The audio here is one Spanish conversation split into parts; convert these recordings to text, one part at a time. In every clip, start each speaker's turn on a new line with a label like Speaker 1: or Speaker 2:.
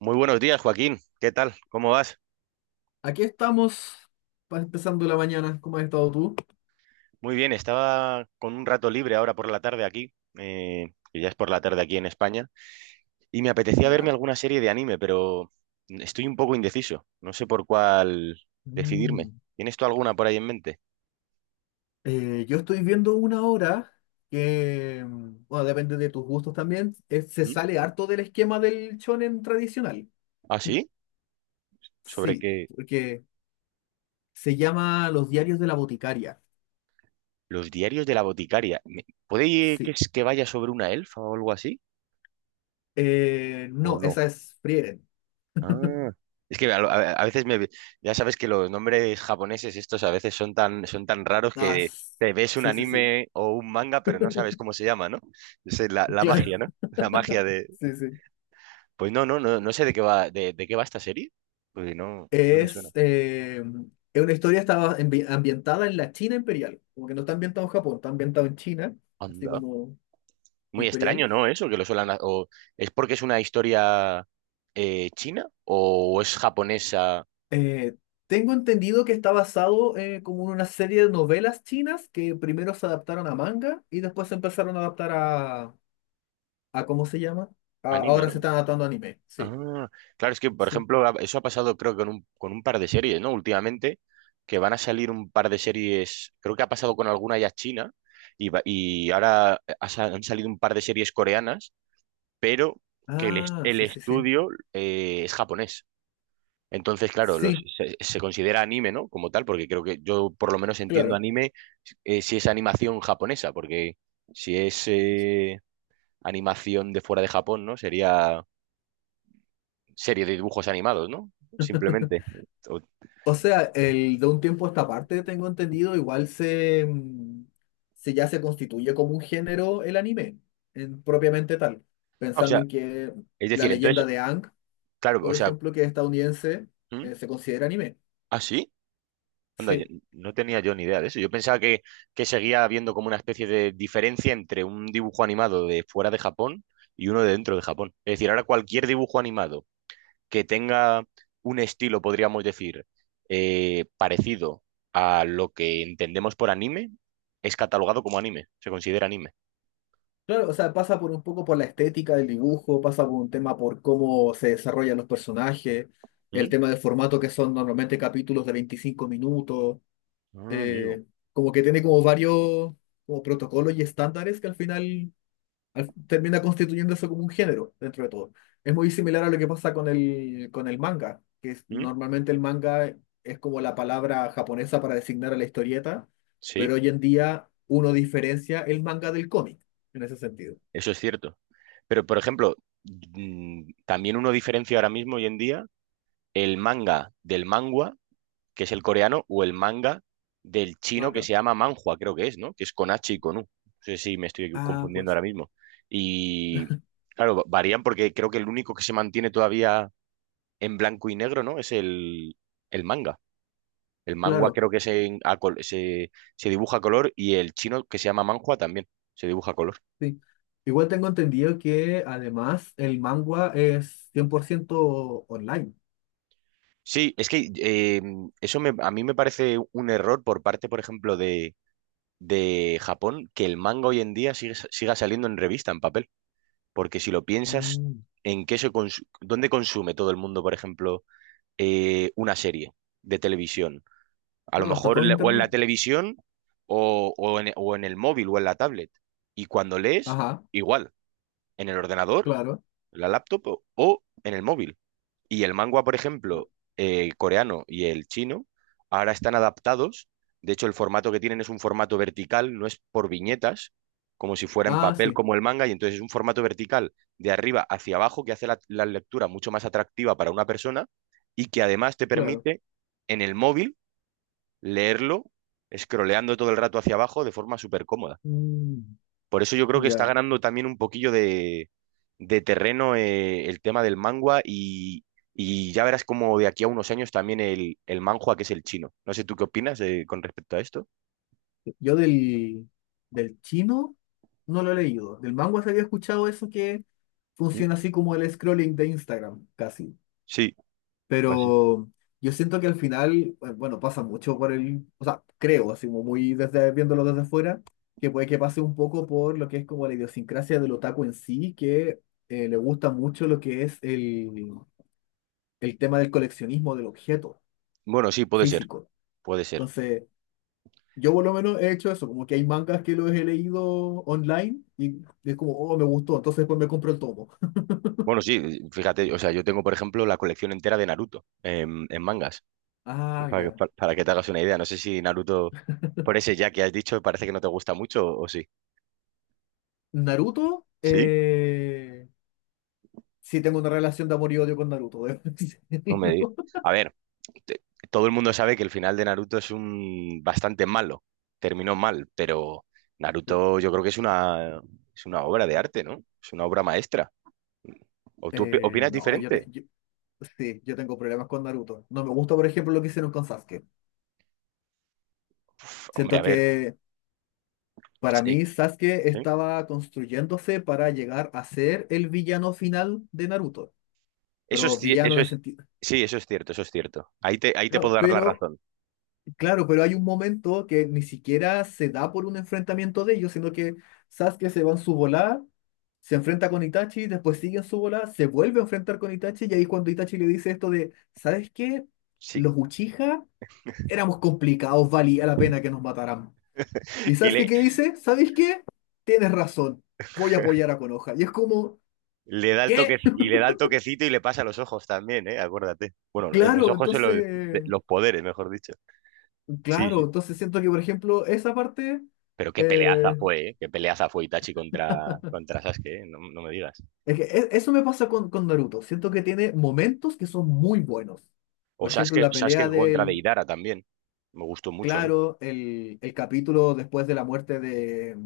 Speaker 1: Muy buenos días, Joaquín. ¿Qué tal? ¿Cómo vas?
Speaker 2: Aquí estamos, empezando la mañana. ¿Cómo has estado tú?
Speaker 1: Muy bien, estaba con un rato libre ahora por la tarde aquí, que ya es por la tarde aquí en España, y me apetecía verme
Speaker 2: ¿Ya?
Speaker 1: alguna serie de anime, pero estoy un poco indeciso. No sé por cuál decidirme.
Speaker 2: Mm.
Speaker 1: ¿Tienes tú alguna por ahí en mente?
Speaker 2: Yo estoy viendo una obra que, bueno, depende de tus gustos también, se
Speaker 1: ¿Mm?
Speaker 2: sale harto del esquema del shonen tradicional.
Speaker 1: ¿Ah, sí? ¿Sobre
Speaker 2: Sí,
Speaker 1: qué?
Speaker 2: porque se llama Los diarios de la boticaria.
Speaker 1: Los diarios de la boticaria. ¿Puede que
Speaker 2: Sí.
Speaker 1: que vaya sobre una elfa o algo así? ¿O
Speaker 2: No,
Speaker 1: no?
Speaker 2: esa es Frieren.
Speaker 1: Ah, es que a veces ya sabes que los nombres japoneses estos a veces son tan raros
Speaker 2: Ah,
Speaker 1: que te ves un
Speaker 2: sí, sí, sí,
Speaker 1: anime o un manga pero no sabes cómo se llama, ¿no? Esa es la, la
Speaker 2: claro.
Speaker 1: magia, ¿no? La magia de...
Speaker 2: Sí, sí.
Speaker 1: Pues no sé de qué va, de qué va esta serie, porque no, no me suena.
Speaker 2: Es, eh, es una historia estaba ambientada en la China imperial, como que no está ambientado en Japón, está ambientado en China, así
Speaker 1: Anda.
Speaker 2: como
Speaker 1: Muy
Speaker 2: imperial.
Speaker 1: extraño, ¿no? Eso, que lo suelan... O, ¿es porque es una historia china o es japonesa
Speaker 2: Eh, Tengo entendido que está basado como en una serie de novelas chinas que primero se adaptaron a manga y después se empezaron a adaptar a ¿cómo se llama?
Speaker 1: anime,
Speaker 2: Ahora se
Speaker 1: ¿no?
Speaker 2: están adaptando a anime, sí,
Speaker 1: Ah, claro, es que, por
Speaker 2: sí.
Speaker 1: ejemplo, eso ha pasado creo que con un par de series, ¿no? Últimamente, que van a salir un par de series, creo que ha pasado con alguna ya china, y, y ahora han salido un par de series coreanas, pero que
Speaker 2: Ah,
Speaker 1: el
Speaker 2: sí, sí, sí.
Speaker 1: estudio es japonés. Entonces, claro,
Speaker 2: Sí,
Speaker 1: se considera anime, ¿no? Como tal, porque creo que yo por lo menos entiendo
Speaker 2: claro.
Speaker 1: anime si es animación japonesa, porque si es animación de fuera de Japón, ¿no? Sería serie de dibujos animados, ¿no? Simplemente. O,
Speaker 2: O sea, de un tiempo a esta parte, tengo entendido, igual se ya se constituye como un género el anime, propiamente tal.
Speaker 1: ah, o
Speaker 2: Pensando
Speaker 1: sea,
Speaker 2: en que
Speaker 1: es
Speaker 2: la
Speaker 1: decir,
Speaker 2: leyenda
Speaker 1: entonces,
Speaker 2: de Aang,
Speaker 1: claro, o
Speaker 2: por
Speaker 1: sea,
Speaker 2: ejemplo, que es estadounidense,
Speaker 1: ¿hmm?
Speaker 2: se considera anime.
Speaker 1: ¿Ah, sí? Anda, yo
Speaker 2: Sí,
Speaker 1: no tenía yo ni idea de eso. Yo pensaba que seguía habiendo como una especie de diferencia entre un dibujo animado de fuera de Japón y uno de dentro de Japón. Es decir, ahora cualquier dibujo animado que tenga un estilo, podríamos decir, parecido a lo que entendemos por anime, es catalogado como anime, se considera anime.
Speaker 2: claro, o sea, pasa por un poco por la estética del dibujo, pasa por un tema por cómo se desarrollan los personajes, el
Speaker 1: ¿Mm?
Speaker 2: tema del formato que son normalmente capítulos de 25 minutos,
Speaker 1: Ah, amigo.
Speaker 2: eh, como que tiene como varios como protocolos y estándares que al final termina constituyéndose como un género dentro de todo. Es muy similar a lo que pasa con el manga, que
Speaker 1: ¿Mm?
Speaker 2: normalmente el manga es como la palabra japonesa para designar a la historieta,
Speaker 1: Sí.
Speaker 2: pero hoy en día uno diferencia el manga del cómic en ese sentido.
Speaker 1: Eso es cierto. Pero, por ejemplo, también uno diferencia ahora mismo, hoy en día, el manga del mangua, que es el coreano, o el manga del
Speaker 2: Ah,
Speaker 1: chino que se
Speaker 2: claro.
Speaker 1: llama manhua, creo que es, ¿no? Que es con H y con U. No sé si me estoy
Speaker 2: Ah,
Speaker 1: confundiendo
Speaker 2: pues
Speaker 1: ahora mismo. Y, claro, varían porque creo que el único que se mantiene todavía en blanco y negro, ¿no? Es el manga. El mangua
Speaker 2: claro,
Speaker 1: creo que se, se dibuja a color y el chino que se llama manhua también se dibuja a color.
Speaker 2: sí. Igual tengo entendido que además el manga es 100% online.
Speaker 1: Sí, es que eso a mí me parece un error por parte, por ejemplo, de Japón, que el manga hoy en día siga saliendo en revista, en papel. Porque si lo piensas,
Speaker 2: Mm,
Speaker 1: ¿en qué dónde consume todo el mundo, por ejemplo, una serie de televisión? A lo
Speaker 2: claro, está
Speaker 1: mejor
Speaker 2: todo en
Speaker 1: o en
Speaker 2: internet.
Speaker 1: la televisión o, o en el móvil o en la tablet. Y cuando lees,
Speaker 2: Ajá,
Speaker 1: igual, en el ordenador,
Speaker 2: claro.
Speaker 1: la laptop o en el móvil. Y el manga, por ejemplo, coreano y el chino, ahora están adaptados. De hecho, el formato que tienen es un formato vertical, no es por viñetas, como si fuera en
Speaker 2: Ah,
Speaker 1: papel
Speaker 2: sí,
Speaker 1: como el manga, y entonces es un formato vertical de arriba hacia abajo que hace la, la lectura mucho más atractiva para una persona y que además te
Speaker 2: claro.
Speaker 1: permite en el móvil leerlo, scrolleando todo el rato hacia abajo de forma súper cómoda.
Speaker 2: Mm,
Speaker 1: Por eso yo creo que está
Speaker 2: ya.
Speaker 1: ganando también un poquillo de terreno el tema del mangua y ya verás como de aquí a unos años también el manhua, que es el chino. No sé tú qué opinas con respecto a esto.
Speaker 2: Yo del chino no lo he leído. Del manga se había escuchado eso que
Speaker 1: Mm,
Speaker 2: funciona así como el scrolling de Instagram, casi.
Speaker 1: sí, así.
Speaker 2: Pero yo siento que al final, bueno, pasa mucho por el, o sea, creo, así como muy desde, viéndolo desde fuera, que puede que pase un poco por lo que es como la idiosincrasia del otaku en sí, que le gusta mucho lo que es el tema del coleccionismo del objeto
Speaker 1: Bueno, sí, puede ser,
Speaker 2: físico.
Speaker 1: puede ser.
Speaker 2: Entonces, yo por lo menos he hecho eso, como que hay mangas que los he leído online y es como, oh, me gustó, entonces después me compro el tomo.
Speaker 1: Bueno, sí, fíjate, o sea, yo tengo, por ejemplo, la colección entera de Naruto en mangas,
Speaker 2: Ah, ya.
Speaker 1: para que te hagas una idea. No sé si Naruto, por ese ya que has dicho, parece que no te gusta mucho o sí.
Speaker 2: Naruto,
Speaker 1: ¿Sí?
Speaker 2: sí tengo una relación de amor y odio con Naruto, debo
Speaker 1: No me digas.
Speaker 2: decirlo.
Speaker 1: A ver. te- todo el mundo sabe que el final de Naruto es un bastante malo, terminó mal, pero
Speaker 2: Sí.
Speaker 1: Naruto yo creo que es una obra de arte, ¿no? Es una obra maestra. ¿O tú opinas
Speaker 2: No,
Speaker 1: diferente?
Speaker 2: sí, yo tengo problemas con Naruto. No me gusta, por ejemplo, lo que hicieron con Sasuke.
Speaker 1: Uf, hombre,
Speaker 2: Siento
Speaker 1: a ver.
Speaker 2: que
Speaker 1: Pues,
Speaker 2: para mí Sasuke
Speaker 1: ¿sí?
Speaker 2: estaba construyéndose para llegar a ser el villano final de Naruto,
Speaker 1: Eso
Speaker 2: pero villano
Speaker 1: eso
Speaker 2: en el
Speaker 1: es,
Speaker 2: sentido.
Speaker 1: sí, eso es cierto, eso es cierto. Ahí te puedo
Speaker 2: Claro,
Speaker 1: dar la
Speaker 2: pero
Speaker 1: razón.
Speaker 2: Claro, pero hay un momento que ni siquiera se da por un enfrentamiento de ellos, sino que Sasuke se va en su volada, se enfrenta con Itachi, después sigue en su volada, se vuelve a enfrentar con Itachi, y ahí es cuando Itachi le dice esto de, ¿sabes qué?
Speaker 1: Sí.
Speaker 2: Los Uchiha éramos complicados, valía la pena que nos mataran. ¿Y
Speaker 1: Y
Speaker 2: Sasuke qué dice? ¿Sabes qué? Tienes razón, voy a apoyar a Konoha. Y es como,
Speaker 1: le da el toque,
Speaker 2: ¿qué?
Speaker 1: y le da el toquecito y le pasa los ojos también, ¿eh? Acuérdate. Bueno, en los
Speaker 2: Claro,
Speaker 1: ojos son los,
Speaker 2: entonces,
Speaker 1: los poderes, mejor dicho. Sí,
Speaker 2: claro,
Speaker 1: sí.
Speaker 2: entonces siento que, por ejemplo, esa parte.
Speaker 1: Pero qué peleaza
Speaker 2: eh,
Speaker 1: fue, ¿eh? Qué peleaza fue Itachi contra, contra Sasuke, ¿eh? No, no me digas.
Speaker 2: Es que eso me pasa con Naruto. Siento que tiene momentos que son muy buenos.
Speaker 1: O
Speaker 2: Por ejemplo,
Speaker 1: Sasuke,
Speaker 2: la
Speaker 1: Sasuke
Speaker 2: pelea
Speaker 1: contra Deidara también. Me gustó mucho a mí.
Speaker 2: claro, el capítulo después de la muerte de,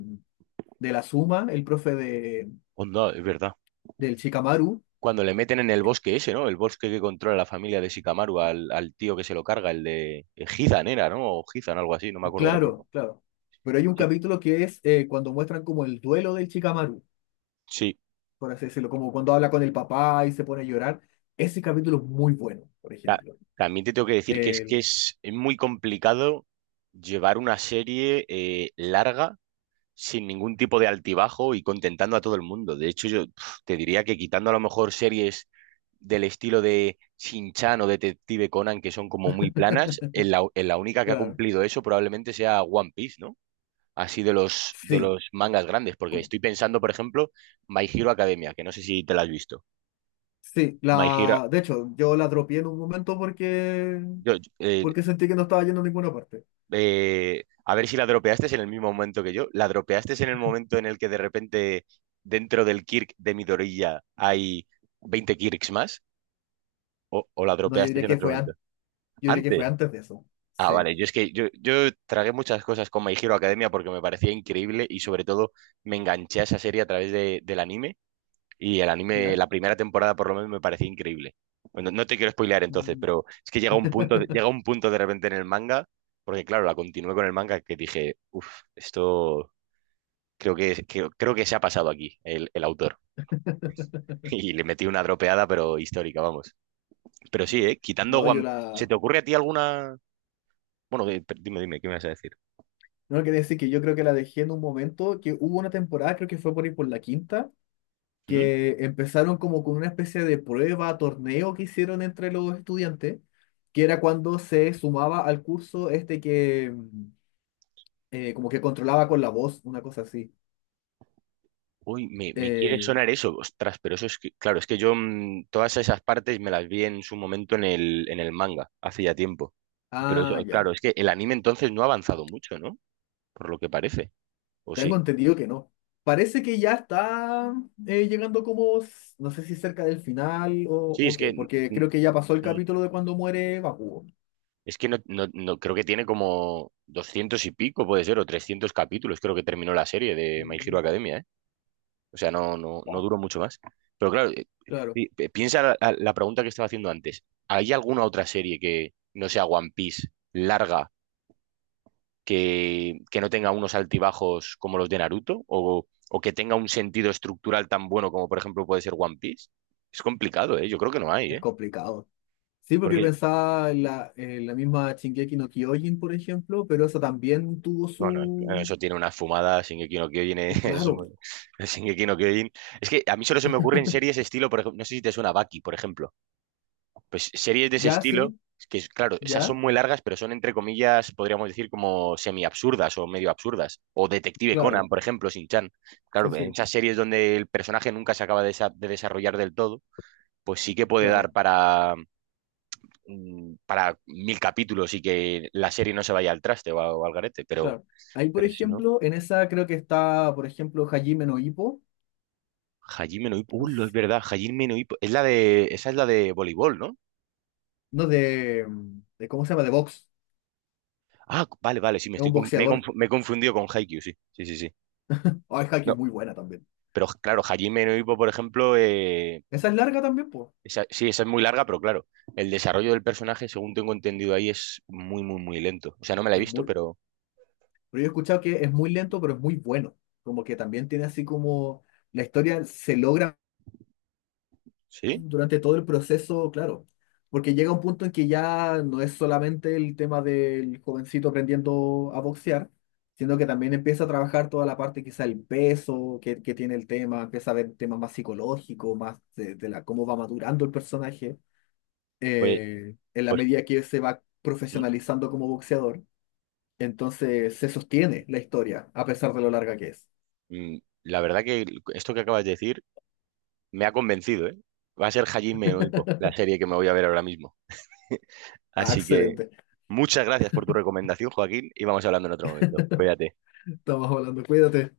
Speaker 2: de la Suma, el profe de,
Speaker 1: Onda, es verdad.
Speaker 2: del Shikamaru.
Speaker 1: Cuando le meten en el bosque ese, ¿no? El bosque que controla la familia de Shikamaru al, al tío que se lo carga, el de Hizan era, ¿no? O Hizan, algo así, no me acuerdo ahora
Speaker 2: Claro,
Speaker 1: mismo.
Speaker 2: claro. Pero hay un
Speaker 1: Sí,
Speaker 2: capítulo que es cuando muestran como el duelo del Shikamaru,
Speaker 1: sí.
Speaker 2: por así decirlo, como cuando habla con el papá y se pone a llorar. Ese capítulo es muy bueno, por
Speaker 1: Ta-
Speaker 2: ejemplo.
Speaker 1: también te tengo que decir que
Speaker 2: El,
Speaker 1: es muy complicado llevar una serie larga sin ningún tipo de altibajo y contentando a todo el mundo. De hecho, yo pf, te diría que quitando a lo mejor series del estilo de Shin-Chan o Detective Conan, que son como muy planas, en la única que ha
Speaker 2: claro,
Speaker 1: cumplido eso probablemente sea One Piece, ¿no? Así de
Speaker 2: sí.
Speaker 1: los mangas grandes, porque estoy pensando, por ejemplo, My Hero Academia, que no sé si te la has visto.
Speaker 2: Sí,
Speaker 1: My Hero,
Speaker 2: de hecho, yo la dropié en un momento porque,
Speaker 1: yo, yo, eh,
Speaker 2: porque sentí que no estaba yendo a ninguna parte.
Speaker 1: a ver si la dropeaste en el mismo momento que yo. La dropeaste en el momento en el que de repente dentro del Kirk de Midorilla hay 20 Kirks más. O la
Speaker 2: No, yo
Speaker 1: dropeaste
Speaker 2: diría
Speaker 1: en
Speaker 2: que
Speaker 1: otro
Speaker 2: fue
Speaker 1: momento?
Speaker 2: antes, yo diría que fue
Speaker 1: Antes.
Speaker 2: antes de eso.
Speaker 1: Ah,
Speaker 2: Sí,
Speaker 1: vale. Yo es que yo tragué muchas cosas con My Hero Academia porque me parecía increíble y sobre todo me enganché a esa serie a través del anime y el anime,
Speaker 2: ¿ya?
Speaker 1: la primera temporada por lo menos me parecía increíble. Bueno, no te quiero spoilear entonces,
Speaker 2: Mm.
Speaker 1: pero es que llega un punto, llega un punto de repente en el manga, porque claro, la continué con el manga que dije, uff, esto creo que, creo que se ha pasado aquí el autor. Y le metí una dropeada, pero histórica, vamos. Pero sí,
Speaker 2: Ya.
Speaker 1: ¿eh? Quitando
Speaker 2: No, yo
Speaker 1: One... ¿Se
Speaker 2: la.
Speaker 1: te ocurre a ti alguna... Bueno, dime, dime, ¿qué me vas a decir?
Speaker 2: No, quería decir que yo creo que la dejé en un momento que hubo una temporada, creo que fue por ahí por la quinta,
Speaker 1: ¿Mm?
Speaker 2: que empezaron como con una especie de prueba, torneo que hicieron entre los estudiantes, que era cuando se sumaba al curso este que como que controlaba con la voz, una cosa así.
Speaker 1: Uy, me quiere
Speaker 2: Eh,
Speaker 1: sonar eso, ostras, pero eso es que, claro, es que yo todas esas partes me las vi en su momento en el manga, hace ya tiempo. Pero eso,
Speaker 2: ah, ya.
Speaker 1: claro, es que el anime entonces no ha avanzado mucho, ¿no? Por lo que parece, ¿o
Speaker 2: Tengo
Speaker 1: sí?
Speaker 2: entendido que no. Parece que ya está llegando como, no sé si cerca del final o,
Speaker 1: Sí,
Speaker 2: o
Speaker 1: es
Speaker 2: qué,
Speaker 1: que, mm,
Speaker 2: porque creo que
Speaker 1: mm,
Speaker 2: ya pasó el
Speaker 1: mm,
Speaker 2: capítulo de cuando muere Bakugo.
Speaker 1: es que creo que tiene como 200 y pico, puede ser, o 300 capítulos, creo que terminó la serie de My Hero
Speaker 2: Mm.
Speaker 1: Academia, ¿eh? O sea, no, no, no
Speaker 2: Wow,
Speaker 1: duró mucho más. Pero claro,
Speaker 2: claro,
Speaker 1: piensa la, la pregunta que estaba haciendo antes. ¿Hay alguna otra serie que no sea One Piece larga que no tenga unos altibajos como los de Naruto? O que tenga un sentido estructural tan bueno como por ejemplo puede ser One Piece? Es complicado, ¿eh? Yo creo que no hay,
Speaker 2: es
Speaker 1: ¿eh?
Speaker 2: complicado. Sí, porque
Speaker 1: Porque,
Speaker 2: pensaba en la misma Shingeki no Kyojin, por ejemplo, pero eso también tuvo
Speaker 1: bueno,
Speaker 2: su.
Speaker 1: eso tiene una fumada, Shingeki no Kyojin, es
Speaker 2: Claro,
Speaker 1: un- Shingeki no Kyojin. Es que a mí solo se me ocurren series estilo, por ejemplo, no sé si te suena Baki, por ejemplo. Pues series de ese
Speaker 2: ya
Speaker 1: estilo,
Speaker 2: sí,
Speaker 1: claro, esas son
Speaker 2: ya,
Speaker 1: muy largas, pero son entre comillas, podríamos decir, como semi-absurdas o medio absurdas. O Detective
Speaker 2: claro,
Speaker 1: Conan, por ejemplo, sin chan.
Speaker 2: sí,
Speaker 1: Claro, en
Speaker 2: sí,
Speaker 1: esas series donde el personaje nunca se acaba de, de desarrollar del todo, pues sí que puede dar
Speaker 2: claro,
Speaker 1: para, para 1000 capítulos y que la serie no se vaya al traste o, o al garete,
Speaker 2: claro. Ahí, por
Speaker 1: pero si no.
Speaker 2: ejemplo, en esa creo que está, por ejemplo, Hajime no Ippo.
Speaker 1: Hajime no Ippo,
Speaker 2: No
Speaker 1: lo es
Speaker 2: sé.
Speaker 1: verdad, Hajime no Ippo. Es la de, esa es la de voleibol, ¿no?
Speaker 2: No, de. ¿Cómo se llama? De box.
Speaker 1: Ah, vale, vale, sí,
Speaker 2: Es un boxeador.
Speaker 1: me he confundido con Haikyuu, sí, sí, sí, sí.
Speaker 2: Ah, es
Speaker 1: No,
Speaker 2: Haikyuu, muy buena también.
Speaker 1: pero claro, Hajime no Ippo, por ejemplo,
Speaker 2: Esa es larga también, pues.
Speaker 1: sí, esa es muy larga, pero claro, el desarrollo del personaje, según tengo entendido ahí, es muy, muy, muy lento. O sea, no me la he
Speaker 2: Es
Speaker 1: visto,
Speaker 2: muy.
Speaker 1: pero
Speaker 2: Pero yo he escuchado que es muy lento, pero es muy bueno. Como que también tiene así como. La historia se logra
Speaker 1: sí,
Speaker 2: durante todo el proceso, claro. Porque llega un punto en que ya no es solamente el tema del jovencito aprendiendo a boxear, sino que también empieza a trabajar toda la parte, quizá el peso que tiene el tema, empieza a ver temas más psicológicos, más cómo va madurando el personaje.
Speaker 1: pues,
Speaker 2: En la
Speaker 1: pues
Speaker 2: medida que él se va profesionalizando como boxeador, entonces se sostiene la historia, a pesar de lo larga que es.
Speaker 1: mm, la verdad que esto que acabas de decir me ha convencido, ¿eh? Va a ser Hajime no Ippo, la serie que me voy a ver ahora mismo.
Speaker 2: Ah,
Speaker 1: Así que
Speaker 2: excelente.
Speaker 1: muchas gracias por tu recomendación, Joaquín, y vamos hablando en otro momento. Cuídate.
Speaker 2: Estamos hablando, cuídate.